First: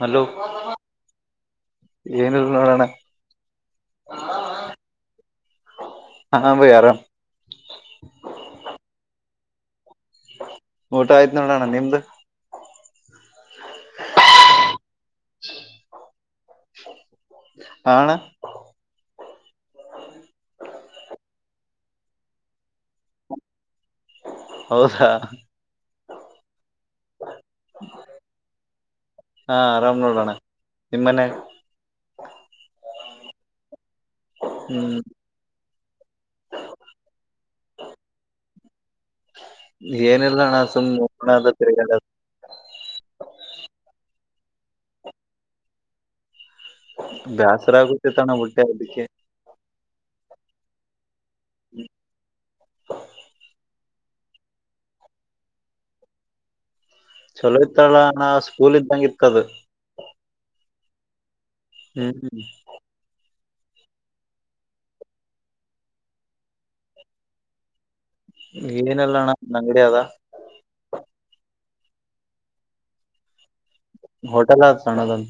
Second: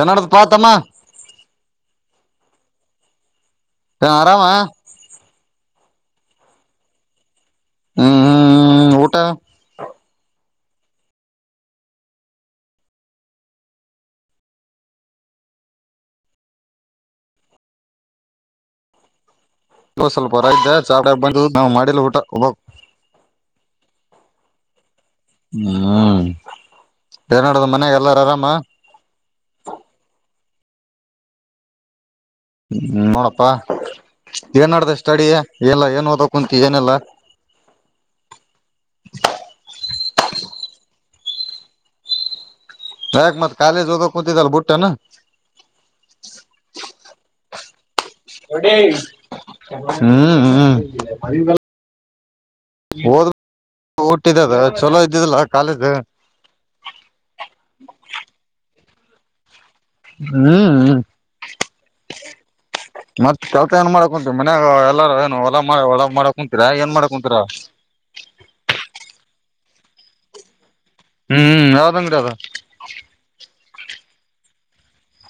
Hello ತಮ್ಮ ಏನ ನೋಡೋಣ ಹ ಆರಾಮಾ ಹಾ ಬಯ್ಯ ಆರಾಮ್ ಹ್ಮ್ ಹ್ಮ್ ಹ್ಮ ಊಟ ಊಟ ಆಯ್ತು ನೋಡೋಣ ನಿಮ್ದು [inaudible] ಹಣ [unintelligible] ಹೌದಾ ಏನ್ ನಡ್ ದಾದಾ ಮನ್ಯಾಗ ಎಲ್ಲಾರು ಆರಾಮ ಹಾ ಆರಾಮ್ನೋಡಣ ನಿಮ್ಮನೆ ಹ್ಮ ನೋಡಪ್ಪಾ ಏನ್ ಮಾಡಡ್ದ ಹ್ಮ್ ಸ್ಟಡ ಎಲ್ಲ ಏನ್ ಓದ ಕುಂತು ಏನೆಲ್ಲಾ ಏನಲ್ಲ ಹಣ ಸುಮ್ಮ್ದ ತಿಗ ಹ್ಯಾಕ್ ಮತ್ ಕಾಲೇಜ ಹೋದೋ ಕೂತಿದ ಅಲ್ಲ ಬುಟ್ಟ್ಣ ಬ್ಯಾಸರಾಗ ಹ್ಮ್ ಹ್ಮ್ ಹ್ಮ ಓದ್ ಟಿದ್ದದ ಚಲೋ ಇದ್ದಿದಲ್ಲ ಕಾಲೇಜ್ ಚಲೋ ಇತ್ತಲ್ಲ ನಾ ಸ್ಕೂಲ್ ಇದ್ದಂಗ ಇರ್ತದ ಹ್ಮ್ ಹ್ಮ್ ಹ್ಮ್ ಹ ಮತ್ ಕೆಲಸ ಏನ್ ಮಾಡಕ್ ಕುಂತೀರಿ ಮನ್ಯಾಗ ಎಲ್ಲಾರ ಏನು ಹೊಲಾ ಮಾಡ ಒಲ ಮಾಡಕ ಕುಂತೀರ ಏನ್ ಮಾಡಕ್ ಕುಂತೀರಾ ಏನಲ್ಲ ಅಣ್ಣ ನಂಗಡಿ ಅದ ಹ್ಮ್ ಯದಂಗಡಿ ಅದ ಹೋಟೆಲ್ ಆ ಸಣಾದನ್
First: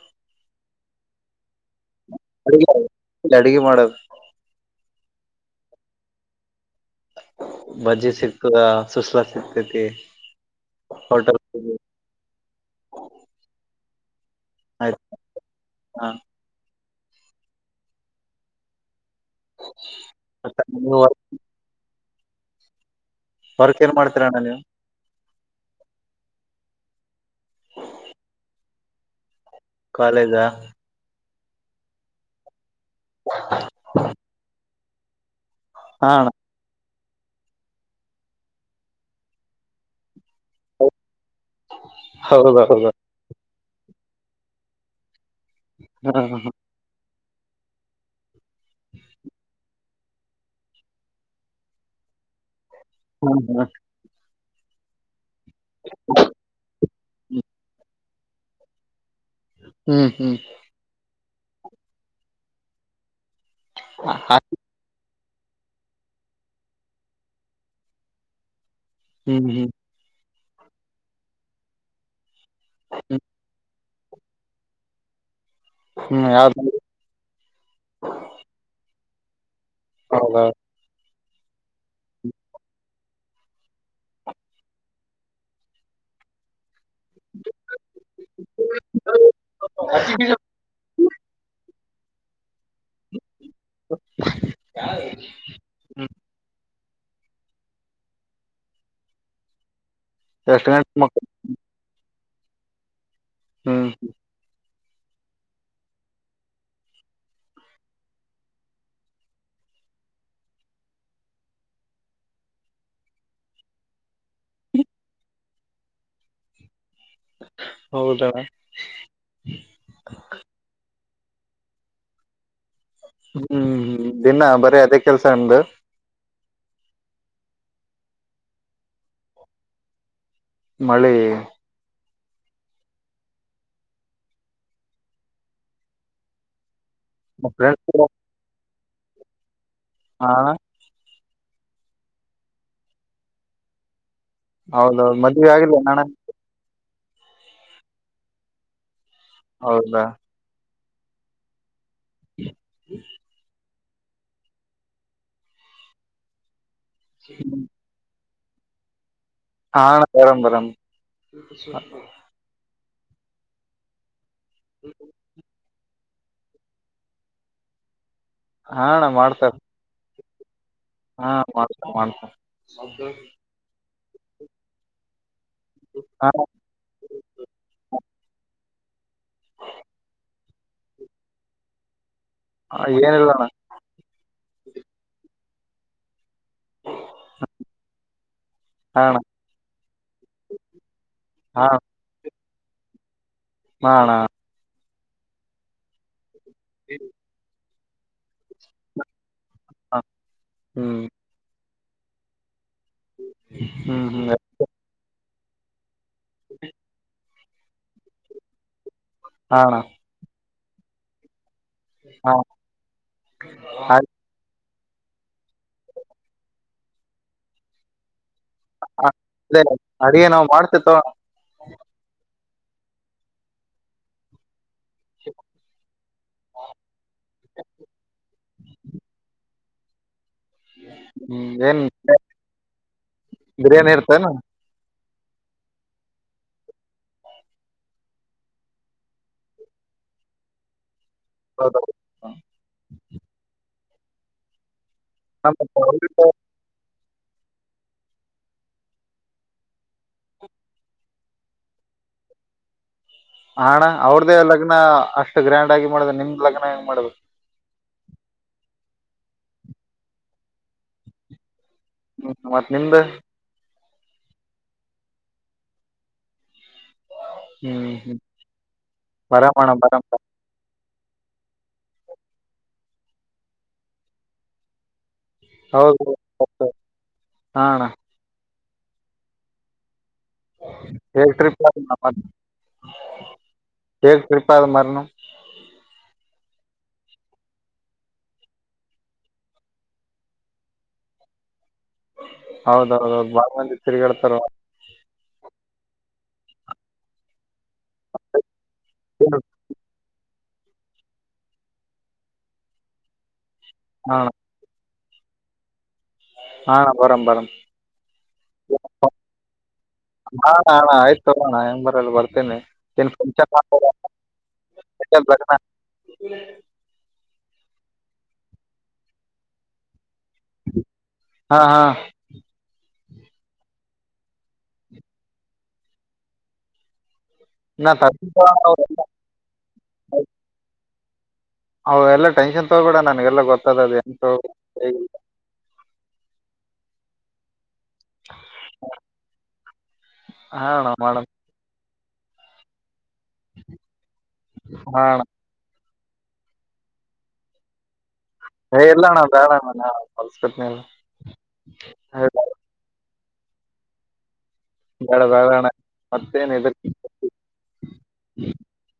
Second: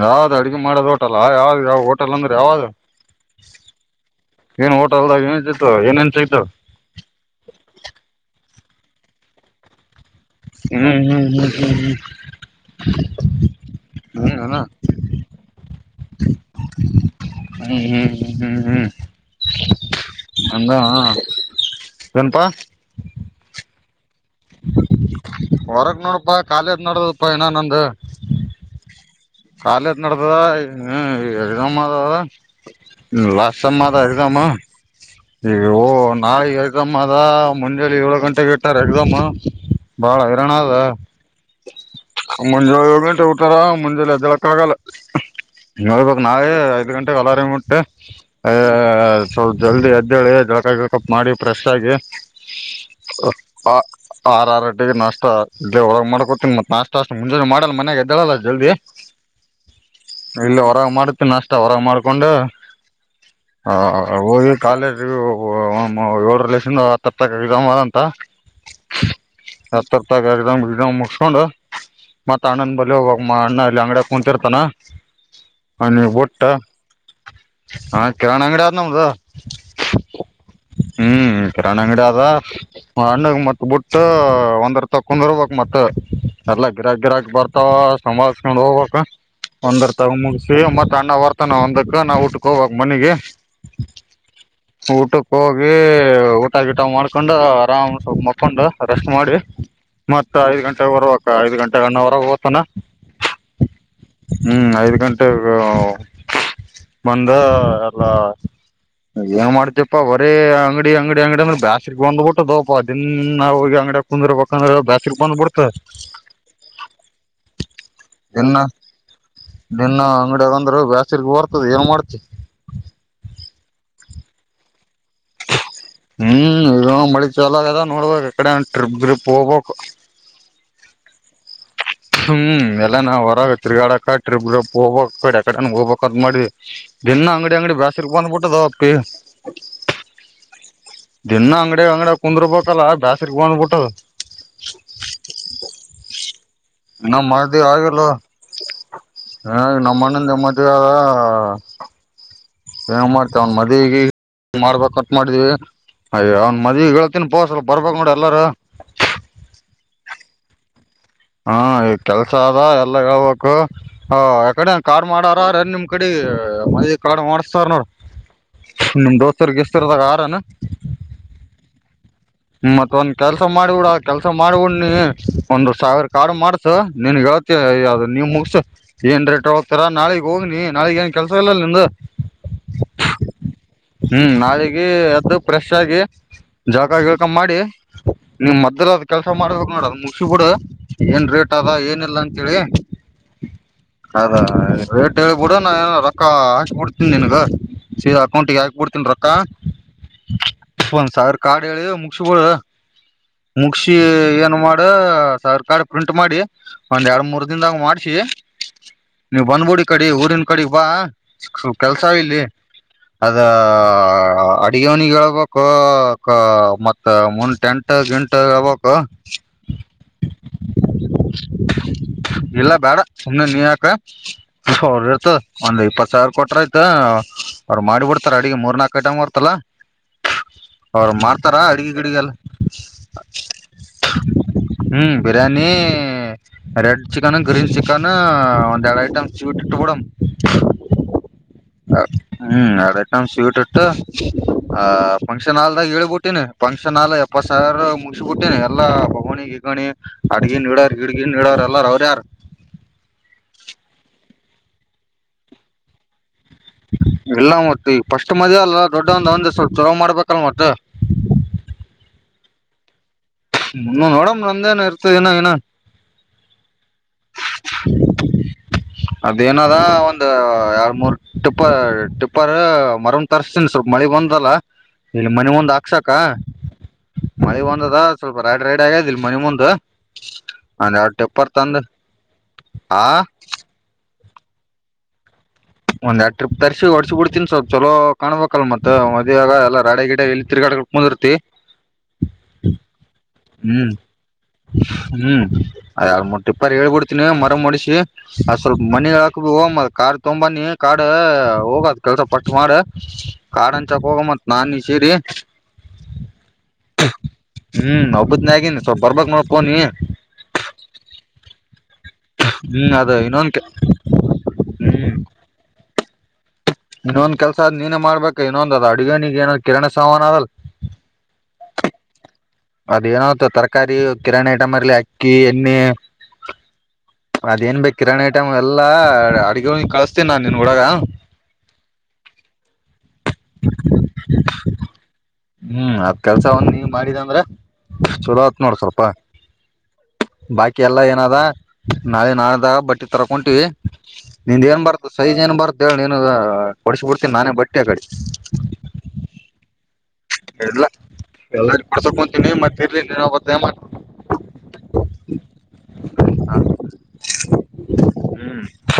ಯಾವ್ದ್ ಅಡಗೆ ಮಾಡೋದು ಹೋಟಲ್ ಯಾವ್ದ ಯಾವ ಹೋಟೆಲ್ ಅಂದ್ರೆ ಯಾವ್ದ ಅಡ ಅಡಗೆ ಮಾಡಕ್ ಏನ್ ಹೋಟಲ್ದ ಏನ್ ಸಿತತ್ತು ಏನ ನ್ ಸಿೈತು ಬಜ್ಜಿ ಸಿಗ್ತದ ಸುಸ್ಲಾ ಸಿಗ್ತತಿ ಹ್ಮ್ ಹ್ಮ್ ಹ್ಮ್ ಹ್ಮ್ ಹ್ಮ್ ನೀಏನಣ ಆಯ್ತು ಹಾ ಹ್ಮ್ ಹ್ಮ್ ಹ್ಮ್ ಹ್ಮ್ ಹ್ಮ್ ಅಂದ ಏನಪ್ಪಾ ವರ್ಕ್ ಏನ್ ಮಾಡ್ತೀರಣ್ಣ ನೀವು ಹೊರಗ್ ನೋಡಪಾ ಕಾಲೇಜ್ ನೋಡದಪ್ಪಾ ಇಏ ನಂದು ಕಾಲೇಜ್ ನಡ್ತದ ಕಾಲೇಜಾ ಎಮ್ ಆದದ ಲಾಸ್ಟ್ ಸಮಮ್ಮ ಅದಮ್ಮ ಈ ಓ ಹಾ ಅಣ್ಣ ನಾಳ ಎಕ್ಸಾಮ್ ಅದ ಮುಂಜಾನೆ ಏಳು ಗಂಟೆಗೆ ಇಟ್ಟಾರ ಎಕ್ಸಾಮ್ ಬಾಳ ಹೈರಾಣ ಅದ ಮುಂಜೆ ಹೌದೌದು ಏಳು ಗಂಟೆ ತಾರ ಮುಂಜೆಲ್ಲ ಬೆಳಕ್ಕ ಆಗಲ್ಲ ಹಾ ನೋಡ್ಬೇಕಕ್ ಹಾ ನಾವೇ ಐದ್ ಗಂಟೆಗೆ ಅಲಾರಾಮ ಮುಟ್ಟೆ ಅ ಸ್ವಲ್ ಜಲ್ದಿ ಅಜ್ಜ ಜಳಕ ಜ ಕಪ್ ಮಾಡಿ ಫ್ರೆಶ್ ಆಗಿ ಹಾ ಆರ ಆರ ಟಿಗೆ ನಾಷ್ಟ ದೇ ಹೊರಗ್ ಮಾಡ್ಕೊತೀನ ಮತ್ ನಾಷ್ಟ ಅಷ್ಟು ಮುಂಜಾನೆ ಮಾಡಲ್ಲ ಮನೆಾಗಗೆದ್ದಳಲ್ಲ ಜಲ್ದಿ ಹ್ಮ್ ಹ್ಮ್ ಇಲ್ಲ ಹೊರ ಮಾಡ ನಷ್ಟ ಹೊರ ಮಾಡ್ಕೊಂಡು ಹಾ ಹೋಗಿ ಕಾಲೇಜ್ ಒ ಏಳರ ಲಕ್ಷಿಂದ ಹತ್ತ ಹ ತಕಗಿದಾರಂತ ಹ್ಮ್ ಹ್ಮ್ ಹತ್ತರ್ ತ ಬಿ ಮುಿಸಕೊಂಡ್ ಮತ್ತತ್ ಅಣ್ಣನ್ ಬಲಿ ಹೋಗಾಗ ಅಣ್ಣ ಎಲ್ಲಿ ಅಂಗಡ ಹೊಂತಿರ್ತಾನ ನೀ ಹ್ಮ್ ಒಟ್ಟ ಯಾವ್ದ ಹಾ ಕಿರಣಾಣ್ ಅಂಗಡಿ ಆದ ನಮ್ದ ಹೌದೌದು ಹ್ಮ್ ಕರಾಣ ಅಂಗಡಿ ಆದ ಅಣ್ಣಗ್ ಮತ್ ಬಿಟ್ಟ ಒಂದರ ತಕೊಂಡರ್ಬೇಕಕ್ ಮತ್ತ ಎಲ್ಲಾ ಗಿರಾಕ್ ಗಿರಾಕ್ ಬರ್ತಾವ ಸಂವಿಸಸ್ಕೊಂಡ್ ಹೋಗ್ಬೇಕಕ್ ಒಂದರ್ ತಗ ಮೂರ್ ಸೇ್ ಮತ್ತ ಅಣ್ಣ ವರ್ತನ ಹೊಂದಕ್ಕೆ ನಾವು ಊಟಕ ಹೋಗಬೇಕಕ್ ಮನೆಗೆ ಹ ಊಟಕ್ಕೆ ಹೋಗಿ ಊಟ ಗಿಟ ಮಾಡ್ಕೊಂಡು ಆರಾಮ್ ಮಕೊಂಡು ರೆಸ್ಟ್ ಮಾಡಿ ಮತ್ತತ್ ಐದ್ ಎಷ್ಟ ಗಂಟೆೆಗೆ ಗಂಟೆ ಮಕ್ ಬರ್ರುವಕ್ಕ ಐದ್ ಗಂಟೆಗೆ ಅಣ್ಣ ಹೊರಗ ಓತನಾ ಹ್ಮ್ ಹ್ಮ್ ಐದ್ ಗಂಟೆಗ ಬಂದ ಎಲ್ಲ ಏನ್ ಮಾಡ್ತಪ್ಪಾ ಬರೀ ಅಂಗಡಿ ಅಂಗಡಿ ಅಂಗಡಿ ಅಂದ್ರೆ ಬ್ಯಾಸ್ರಗ್ ಬಂದಬ ಬಿಟ್ಟು ದಪ ಅ ದಿನ ನ ಅಂಗಡಿ ದ್ರ ಬಂದ್ರ ದಸ್ ಬಂದ್ ಬಿಡ್ತದ ಹೌದಣ್ಣ ಎನ್ನ ನಿನ್ನ ಅಂಗಡಿಯಗಂದ್ರೆ ಬೇಸ್ರ್ ಬರ್ತದ ಏನ್ ಮಾಡ್ತಿ ಹ್ಮ್ ಹ್ಮ್ ದಿನಾ ಬರಿೀ ಅದೇ ಕೆಲ್ಸ ಅ್ದ ಹ್ಮ್ ಇ ಮಳಿಲ ಅದ ನೋಡ್ಬೇಕಕ್ಕಡೆ ಟ್ರಿಪ್ ಗ್ರಿಪ್ ಹೋಗ್ಬೇಕು ಮಳೆ ಹ್ಮ್ ಎಲ್ಲ ನಾವು ಹೊರಾಗ ತಿರ್ಗಾಡಕ ಟ್ರಿಪ್ ಗ್ರಿಪ್ [unintelligible] ಆಕಡೆ ಹೋಗ್ಬೇಕ ಅಂತ್ ಮಾಡಿ ದಿನ್ನ ಅಂಗಡಿ ಅಂಗಡಿ ಬಾ ಫ್ರೆಂಡ್ಸ್ ತಿರ್ಗುವ ಅಂದ್ಬಿಟ್ಟದ ಅಪ್ಪಿ ಹಾ ಅಣ ದಿನ ಅಂಗಡಿ ಅಂಗಡಿಯಾಗ್ ಕುಂದುರ್ಬೇಕಲ್ಲ ಬ್ಯಾಸ್ರಿಗೆ ಬಂದ್ ಬಿಟ್ಟದು ಹೌದೌದು ಮದ್ವೆ ಆಗಿಲ್ಲೇನ್ ಅಣ ನಮ್ ಮದ್ವೆ ಆಗಿಲ್ಲ ಹೌದಾ ನಮ್ಮಣ್ಣಂದ ಮದ್ವೇ ಏನ್ ಮಾಡ್ತ ಅವ್ನ್ ಮದ್ವಿಗೆ ಮಾಡ್ಬೇಕಂತ ಮಾಡೀವಿ ಅಯ್ಯೊ ಅವ್ನ್ ಮದ್ವಿಗ ತಿಿನ ಪೋಸಲ್ ರ್ಬಬೇಕ್ ನೋಡು ಎಲ್ಲರು ಹಾ ಅಣ ಬರಣ್ ಬರಣ್ ಹಾ ಈಗ ಕೆಲ್ಸ ಅದ ಎಲ್ಲ ಹೇಳ್ಬೇಕು ಯಕಡೆ ಕಾರ್ ಮಾಡಾರಾರೆ ನಿಮ್ ಕಡಿಗೆ ಮನೆ ಕಾಡ್ ಮಾಡ್ಸ್ತಾರ್ ನೋಡ್ ಹಾ ಅಣ್ಣ ನಿಮ್ ಮಾಡ್ತಾರ ದೋಸ್ತಾರ್ ಎಸ್ಟಿದಾರ್ ಆರೆನ ಹಾ ಮಾಡ್ತ ಮಾಡ್ತ ಮತ್ತ ಒಂದ ಕೆಲ್ಸ ಮಾಡ್ಬಿಡ ಕೆಲ್ಸ ಮಾಡ್ಬಿಡ್ ನೀ ಒಂದು ಸಾವಿರ ಕಾಡು ಹಾ ಮಾಡ್ ಸ ನೀನ್ ಹೇಳ್ತ್ಯ ಯಾವ್ದು ನೀವ್ ಮುಗ್ಸು ಏನ್ ರೇಟ್ ತೋಗೋತಾರ ನಾಳೆಗ್ ಹೋಗ್ನಿ ನಾಳೆಗ್ ಏನ್ ಕೆಲ್ಸ ಇಲ್ಲಲ್ಲ ನಿಮ್ದು ಹ ಏನಿಲ್ಲಣ್ಣ ಹ್ಮ್ ನಾಳಿಗೆ ಅದು ಫ್ರೆಶ್ ಆಗಿ ಜಳ್ಕ ಗಿಳ್ಕ್ ತಂ ಮಾಡಿ ನಿಮ್ ಮೊದ್ರು ಹಾ ಅದ್ ಅಣ್ಣ ಕೆಲ್ಸ ಮಾಡ್ಬೇಕ್ ನೋಡ ಅದ್ ಮುಗ್ಸಿ ಬಿಡ ಏನ್ ರೇಟ್ ಹಾ ಅದ ಏನ್ ಇಲ್ಲ ಅಂತ್ ಕೇಳಿ ಹಾ ಅಣ್ಣ ಅದ ರೇಟ್ ಹೇಳಿಬಿಡ ನಾ ಏನ್ ರೊಕ್ಕ ಬಿಡ್ತೀನಿ ನಿನ್ಗ ಸರಿ ಅಕೌಂಟ್ಗೆ ಯಾಕ ಬಿಡ್ತೀನ್ ರೊಕ್ಕ ಹ್ಮ್ ಒಂದ್ ಸಾವ್ರ ಕಾಡು ಹೇಳಿ ಮುಗ್ಸಿಬಿಡ್ ಮುಗ್ಸಿ ಹ್ಮ್ ಹ್ಮ್ ಏನ್ ಮಾಡ ಸರ್ ಕಾಡ್ ಪ್ರಿಂಟ್ ಮಾಡಿ ಒಂದ್ ಎರಡು ಮೂರ್ ದಿನ್ದಾಗ ಮಾಡ್ಸಿ ನೀವು ಹಾ ಅಣ್ಣ ಬಂದ್ಬುಡ್ ಈಕಡಿ ಊರಿನ ಕಡಿ ಬಾ ಕೆಲ್ಸ ಹಾ ಆಗಿಲ್ಲಿ ಅದೂ-ದೂ ಈಗ ಅವ್ನಿಗ ಹೇಳ್ಬೇಕು ಕು ಮತ್ತ ಮುಂದ್ ಟೆಂಟ್ ಎಟ ಗಂಟ ಆಬೋಕು ಅದೇ ಅಡಿಗೆ ನಾವ್ ಮಾಡ್ತಿವಿ ತಗೋ ಅಣ್ಣ ಇಲ್ಲ ಬೇಡ ಸುಮ್ನೇ ನೀಯಾಕ ಅವ್ರ್ ಇರ್ತದ್ ಒಂದ್ ಇಪ್ಪತ್ ಸಾವಿರ ಕೊಟ್ರ ಆಯ್ತ ಅವ್ರ್ ಮಾಡಿ ಬಿಡ್ತಾರೆ ಅಡಿಗೆ ಮೂರ್ ನಾಲ್ಕು ಅಟೇಮ್ ಅವ್ರು ಹ್ಮ್ ಮಾಡ್ತಾರ ಏನ್ ಅಡಿಗೆ. ಬಿರಿಯಾನಿ ಇರ್ತೇನ ನಮ್ ಹ್ಮ biryani. Red chicken green chicken ಒಂದ್ ಎರಡು ಐಟಂ ಸ್ೀಟ್ ಬಿಡ್ತು. [inaudible] ಹೌದೌದು ಹ್ಮ್ ಅದೈತ ನಮ ಸ್ವೀಟ್ ಇಟ್ಟು ಆ ಫಂಕ್ಷನ್ ಆಲ್ದಾಗ ಹೇಳ್ಬಿಟ್ಟೇನಿ. ಫಂಕ್ಷನ್ ಹಾಲ್ ಎಪ್ಪತ್ತು ಸಾವಿರ ಮುಗಬಿಟ್ಟೇನೆಿ ಎಲ್ಲಾ ಹೊಗಣಿ ಗಿಗಣಿ. ಅಡ್ಗನ್ ಇ ಗಿಡಗಿನ್ ಇಡೋರ ಎಲ್ಲಾರ ಅವ್ರ ಯಾರ್. ಹಾ ಅಣ್ಣ ಅವ್ರ್ದೇ ಲಗ್ನ ಅಷ್ಟು ಗ್ರ್ಯಾಂಡ್ ಆಗಿ ಮಾಡುದ ನಿಮ್ದ್ ಲಗ್ನ ಹೆಂಗ ಮಾಡಬೇಕು. ಎಲ್ಲಾ ಮತ್ತತ್ ಈಗ ಫಸ್ಟ್ ಮದ ಅಲ್ಲ ದೊಡ್ಡೊಂದ್ ಒಂದ್ ಸ್ವಲ್ಪ ಚಲೋ ಮಾಡ್ಬೇಕಲ್ ಮತ್ತತ್. ಹ್ಮ್ ಮತ್ತ್ ನಿಮ್ದು ಹ್ಮ್ ನೋಡಮ್ ನಂದೇಏನ್ ಇರ್ತಾ ಇನ್ನ. ಹ್ಮ್ ಹ್ಮ್ ಅದು ಎನ್ನ ಬರಾಮಣ ಬರಾಮ ಒಂದು ಎರಡ ಮೂರು. ಟಿಪ್ಪರ್ ಟಿಪ್ಪರ್ ಮರನ್ ತರ್ತನಿ ಸ್ವಲ್ಪ ಮಳಿ ಬಂದಲ್ಲಾ. ಇಲ್ಲಿ ಮನೆ ಮುಂದ್ ಹೌದು ಹಾಕ್ಸಕ ಮಳೆ ಹಾ ಅಣ್ಣ ಒಂದದ ಸ್ವಲ್ಪ ರೈಡ್ ರೈಡ್ ಆಗ್ಯದ ಇಲ್ ಮನೆ ಮುಂದ್ [unintelligible] ಹಾ [unintelligible] ಒಂದ್ ಎಡ್ ಟ್ರಿಪ್ ತರ್ಸಿ ಹೊಡ್ಸ್ ಬಿಡ್ತೀನ್ ಸ್ವಲ್ಪ್ ಚಲೋ ಕಾಣ್ಬೇಕ ಅಲ್ ಮತ್ತ ಮದ್ವೆಗ ಎಲ್ಲ ರಡೆ ಗಿಡೆ ಇಲ್ ತಿರ್ಗಾಡ್ ಮುದ್ರ್ತ್ರಿ ಹೌದೌದೌದ್ ಬಾಳ ಮಂದಿ ತಿರುಗಾಡ್ತಾರ್ ಹ್ಮ್ ಮಟ್ಟ [unintelligible] ಇಪ್ಪಾರಿ ಹೇಳ್ಬೊಡ್ತೀನಿ ಮರ ಅ್ ಸ್ವಲ್ಪ ಮನೆಿಗಳಕ್ ಅಣ್ಣ [unintelligible] ಭ ಹೋಗ ಕಾರ್ ತೊಂಬ ಕಾಡ ಹೋಗದ್ ಕೆಲ್ಸ ಪಟ್ಟ್ ಮಾಡ ಕಾಡ ಅಂಚಕ್ ಹೋಗ ಹಾ ಮತ್ ನಾ ನೀ ಸೇರಿ ಅಣ್ಣ ಬರಂ ಬರಂ ಹ್ಮ್ ಒಬ್ಬದ್ನ ಆಗಿನಿ ಸ್ವಲ್ಪ ಬರ್ಬಕ್ ನೋಡ್ಕೋ ನೀ ಹಾ ಅಣ ಆಯ್ತು ಅಣ ಹೆಂಗ್ ಬರದ್ ಬರ್ತೀನಿ ಹ್ಮ್ [inaudible] ಅದ ಇನ್ನೊಂದ್ ಹ್ಮ್ ಎ ಬರ್ [inaudible] ಇನ್ನೊಂದ್ ಕೆಲಸ ಅದ್ ನೀನೇ ಮಾಡ್ಬೇಕ್ ಇನ್ನೊಂದ್ ಅದ್ ಅಡುಗೆನಿಗ್ ಏನೋ ಕಿರಣ ಸಾಮಾನ್ ಅದಲ್ಲ ಹಾ ಹಾ ಅದ್ ಏನೊ ಅತ್ತ್ ತರಕಾರಿ ಕಿರಣ್ ಐಟಮ್ರ್ಲ್ಲಿ ಅಕ್ಕಿ ಎಣ್ಣೆ ಅದೇನ್ ನಾ ಬೇಕ್ ಕಿರಾಣ್ ತರ್ತೀನಿ ತಗೋ ಐಟಮ್ ಅಣ್ಣ. ಅವ್- ಎಲ್ಲಾ ಅಡ್ಗೆವ್ನಿಗ್ ಕಳ್ಸ್ತೀನ್ ನಾನ್ ನಿನ್ ಹುಡಗ ಅವ್ ಎಲ್ಲ ಟೆನ್ಷನ್ ತಗಬೇಡ ನನ್ಗೆಲ್ಲ ಗೊತ್ತದೆ ಅದ್ ಎಂತ್ ಹ್ಮ್ ಅದ್ ಕೆಲ್ಸ ಒಂದ್ ನೀವ್ ಮಾಡಿದ ಅಂದ್ರ ಚಲೋ ಆತ್ ನೋಡ್ ಸ್ವಲ್ಪ ಹಾ ಬಾಕಿ ಅಣ್ಣ ಎಲ್ಲ ಮಾಡಮ್ ಏನದ ನಾಳೆ ನಾಳದಾಗ್ ಬಟ್ ತರಕೊಂಟಿವಿ ನಿಂದ ಏನ್ ಹಾ ಬರ್ತು ಅಣ್ಣ ಸೈಜ್ ಏನ್ ಬರ್ ಇದೇಳ ಏನದ ಕೊಡಸ್ಬಿಡ್ತೀನಿ ನಾನೇ ಬಟ್ಟೆ ಕಡೆ ಹೆ ಇಲ್ಲಣ ಬ್ಯಾಡಣ ಇಲ್ಲ ಎಲ್ಲರ್ ಪಡ್ಸಕ್ಂತೀನಿ ಮತ್ತ ಇರ್ಲಿ ನೀನ್ ನಂಗ್ ಒತ್ತಾಯ್ ಬಡ [unintelligible] ಬಣ ಮತ್ತೇನ್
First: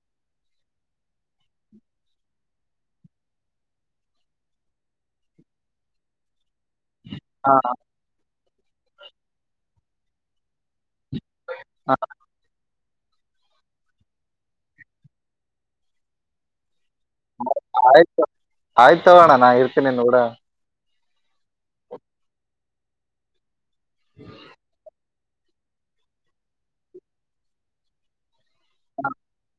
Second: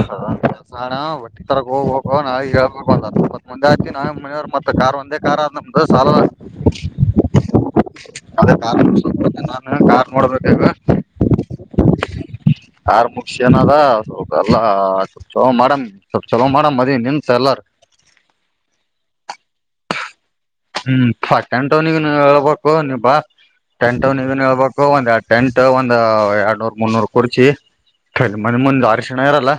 ಹ [inaudible] ಈ ತರ ಹೋಗ್ಬೇಕ ನಾವೇಳ್ಬತ್ ಮುಂದೆ ಆ ನಾವ ಮನೆಯವ ಮತ್ ಕಾರ್ ಒಂದೇ ಕಾರ್ [unintelligible] ಚಾಲ್ನ ಹಾ ಅದೇ ಕಾರ್ ನಾನು ಕಾರ್ ನೋಡ್ಬೇಕಗ ಹಾ ಆರ್ ಮುಗಿ ಏನದ ಸ್ವಲ್ಪ ಎಲ್ಲಾ ಚಲೋ ಮಾಡಮ್ ಸ್ವ ಚಲೋ ಮಾಡಮ್ ಮದಿವಿ ನಿದ್ ಆಯ್ತ ಆಯ್ತ ತಗೋಣ ನಾ ಇರ್ತೀನಿೂಡ ಹ್ಮ್ ಪ ಟೆನ್ ಟೌನಿಗೆ ಹೇಳ್ಬೇಕು ನಿ ಬಾ ಟೆನ್ ಟೌನಿಗನ್ ಹೇಳ್ಬೇಕು ಒಂದ್ ಎ ಟೆಂಟ್ ಒಂದ ಎರಡ್ನೂರ್ ಮುನ್ನೂರ್ ಕುರ್ಚಿಮನಿ ಮುಂದ ಅರಶಣ ಇರಲ್ಲ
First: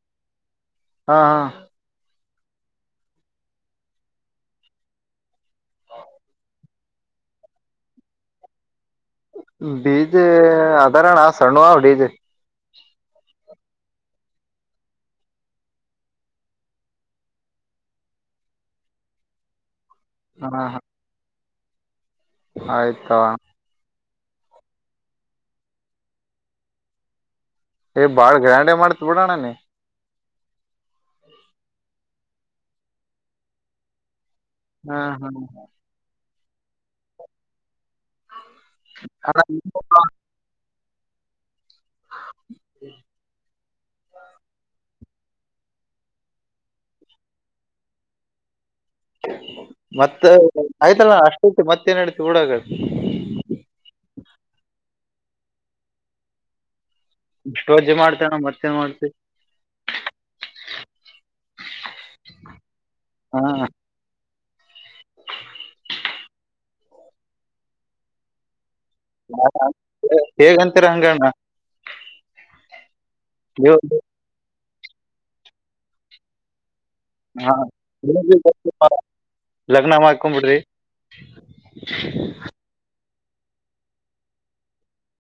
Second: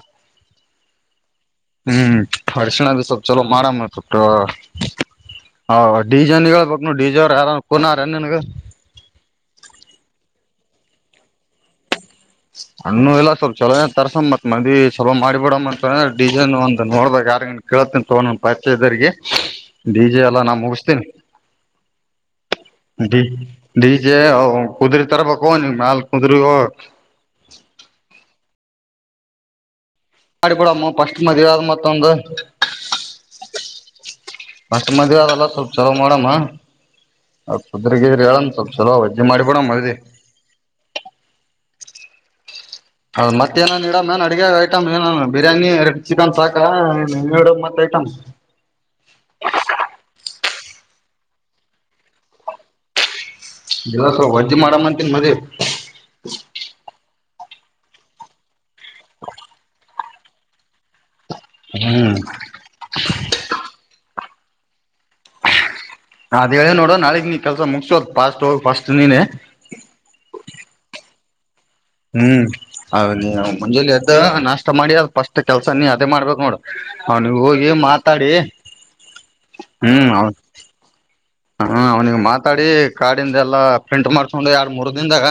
ಹಾ ಹಾ ಹ್ಮ್ ಅರಿಸಿನ ಅದು ಸ್ವಲ್ಪ ಛಲೋ ಮಾಡಮ್ಮ ಹಾ ಡಡಿಜೆನ್ ಹೇಳ್ಬೇಕಕ್ ಡಿಜೆ ಅವ ಯಾರ ಕುನ ನನ್ಗ ಡಿಜೆ ಅದರಣ್ಣ ಸಣ್ಣ ಡಿಜೆ ಸಣ್ಣ ಇಲ್ಲ ಸ್ವಲ್ಪ ಚಲೋ ತಸ ಮತ್ ಮಂದಿ ಚಲೋ ಮಾಡಿಬ ಬಿಡಂತ ಡಿಜೆನ್ ಒಂದ ನೋಡ್ಬಕ್ ಯಾರ್ಗನ್ ಕೇಳತನಿ ತೊಗೊಂಡ ಪರೀಚದರಿಗೆ ಡೀಜೆ ಎಲ್ಲಾ ನಾ ಹ ಮುಗಿಸತೇನಿ ಆಯ್ತವ ಡಿಜೆ ಕುದುರೆ ತರಬೇಕು ಮ್ಯಾಲ ಕುದುರೆ ಏ ಬಾಳ್ ಗ್ರ್ಯಾಂಡೆ ಮಾಡ್ತ್ ಬಿಡ್ತಿ ಅಣ್ಣ ನೀ ಮಾಡಬಡಮ್ಮ ಫಸ್ಟ್ ಮದ್ ಆದ್ ಮತ್ತೊಂದು ಬಸ್ ಹಾ ಮದುವ ಹಾ ಅದಲ್ಲ ಸ್ವಲ್ಪ ಚಲೋ ಮಾಡಮ್ಮ ಕುದ್ರಗಿದ್ರಿ ಹೇಳನ್ ಸ್ವಲ್ಪ ಚೊಲೋ ವಜ ಅಣ್ಣ ಮಾಡಬಡ ಮಿ ಹ್ಮ ಹಾ ಮತ್ತ ನನ್ ಇಡ ಮನ್ ಅಡಗೆ ಐಟಮ್ ಬಿರಿಯಾನಿ ಎರಡು ಚಿಕನ್ ಸಾಕಾ ಎರಡು ಮತ್ತ ಐಟಮ್ ಮತ್ತ ಆಯ್ತಲ್ಲ ಅಷ್ಟ ಇತ್ತು ಮತ್ತೇನ್ಡತಿ ಊಡಾಗ ದಲಸ ವಜ್ಜಿ ಮಾಡ್ ಅಂತೀನ್ ಮದ್ವಿ ಇಷ್ಟು ವರ್ಜೆ ಮಾಡ್ತೇನ ಮತ್ತೇನ್ ಮಾಡ್ತಿ ಹ್ಮ್ ಹಾ ಹ ಅದ ಹೇಳ ನೋಡ ನಾಳಗ್ ನೀ ಕೆಲ್ಸ ಮುಗಸದ್ ಫಾಸ್ಟ್ ಹ ಫಸ್ಟ್ ನೀನೆ ಹೇಗಂತೀರ ಹಂಗಣ್ಣ ಹ್ಮ್ದು ನೀವು ಮಂಜೇಲಿ ಎದ್ದ ನಾಷ್ಟ ಮಾಡಿ ಅ ಫಸ್ಟ್ ಕೆಲ್ಸ ನೀ ಅದೇ ಮಾಡ್ಬೇಕು ನೋಡು ಹ ನೀವು ಹಾ ಹೋಗಿ ಮಾತಾಡಿ ಲಗ್ನ ಹ್ಮ್ ಹೌದು ಮಾಡ್ಕೊಂಡ್ಬಿಡ್ರಿ ಹ್ಮ ಅವ್ನಿಿಗ ಮಾತಾಡಿ ಕಾರ್ಡಿಂದ ಎಲ್ಲಾ ಪ್ರಿಂಟ್ ಮಾಡ್ಸ್ಕೊಂಡು ಎರ ಮೂರ್ ದನ್ದಾಗ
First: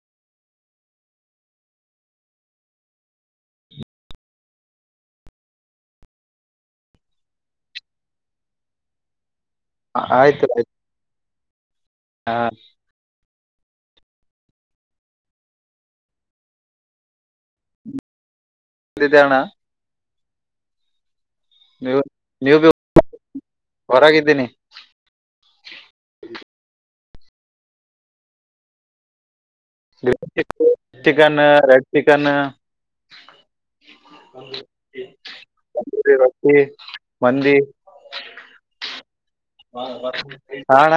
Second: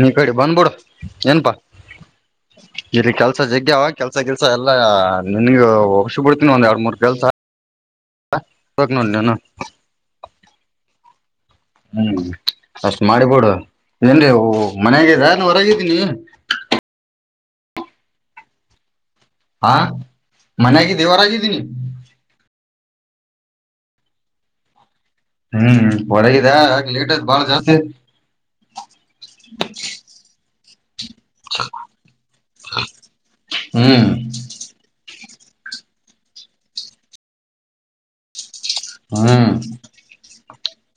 ನೀ ಕಡೆ ಬಂದ್ಬಿಡು ಏನಪಾ ಇಲ್ಲಿ ಕೆಲ್ಸ ಜಗ್ಯ ಅವ ಕೆಲ್ಸ ಕೆಲ್ಸ ಎಲ್ಲಾ ನಿನ್ಗ ಹೊಸ್ ಬಿಡ್ತೀನಿ ಒಂದ್ ಎರಡ್ ಮೂರ್ ಕೆಲ್ಸ ಹ ಪ್ರಕ್ ನ [inaudible] ಹ ಆಯ್ತು ಆಯ್ತು ಹ್ಮ್ ಅಷ್ಟ್ ಮಾಡಿಬೋಡು ಇದೇನ್ ಮನ್ಯಾಗ ಇದ ನೀ ಹೊರಗಿದ್ದೀನಿ ಎಲ್ಲಿದಿ, ಅಣ್ಣ ಹಾ ಮನ್ಯಾಗಿ ಹೊರಗಿದ್ದೀನಿ ನೀವು ನೀವು ಭ ಹೊರಾಗಿದ್ದೀನಿ ಹ್ಮ್ ಹೊರಗಿದೆ ಲೇಟ್ ಆತ್ ಬಾಳ ಜಾಸ್ತಿ ಗೀ ಚ ಚಿಕನ್ ರೆಡ್ ಚಿಕನ್ ಹ್ಮ್ ಹಂದು ರಿ ಮಂದಿ ಹ್ಮ್ ಹಾ ಅಣ್ಣ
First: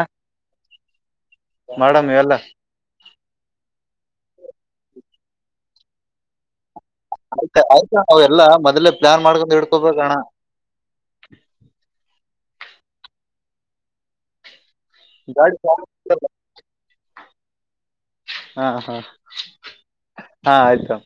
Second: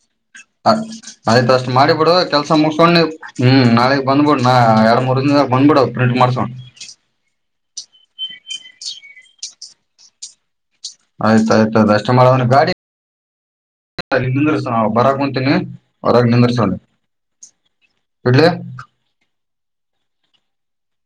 ಆಯ್ತ ಅಷ್ಟು ಮಾಡಿ ಮಾಡಮ್ ಬಿಡುವ ಇವೆಲ್ಲ ಕೆಲ್ಸ ಮುಗ [unintelligible] ಹ್ಮ್ ನಾಳ ಬಂದಬು ನ ಎರಡ್ ಮೂರ್ ದಿನ್ದಾಗ ಬಂದ್ಬಿಡು ಪ್ರಿಂಟ್ ಮಾಡಸೋಣ್. ಆಯ್ತಾ ಆಯ್ತಾಣ ಅವೆಲ್ಲ ಮೊದ್ಲೆ ಪ್ಲಾನ್ ಮಾಡ್ಕೊಂಡ್ ಇಡ್ಕೋಬೇಕಣ. ಆಯ್ತ ಆಯ್ತ ಅದಷ್ಟೇ ಮಾಡನ ಗಾಡಿ [unintelligible] ನಾವ್ ಬರಕ್ ಮುಂಚೆನೇ ಗಾಡಿ ಹೊರಗ ನಿಂದರ್ಸೋಣ. ಹಾ ಹಾ ಹಾ ಆಯ್ತು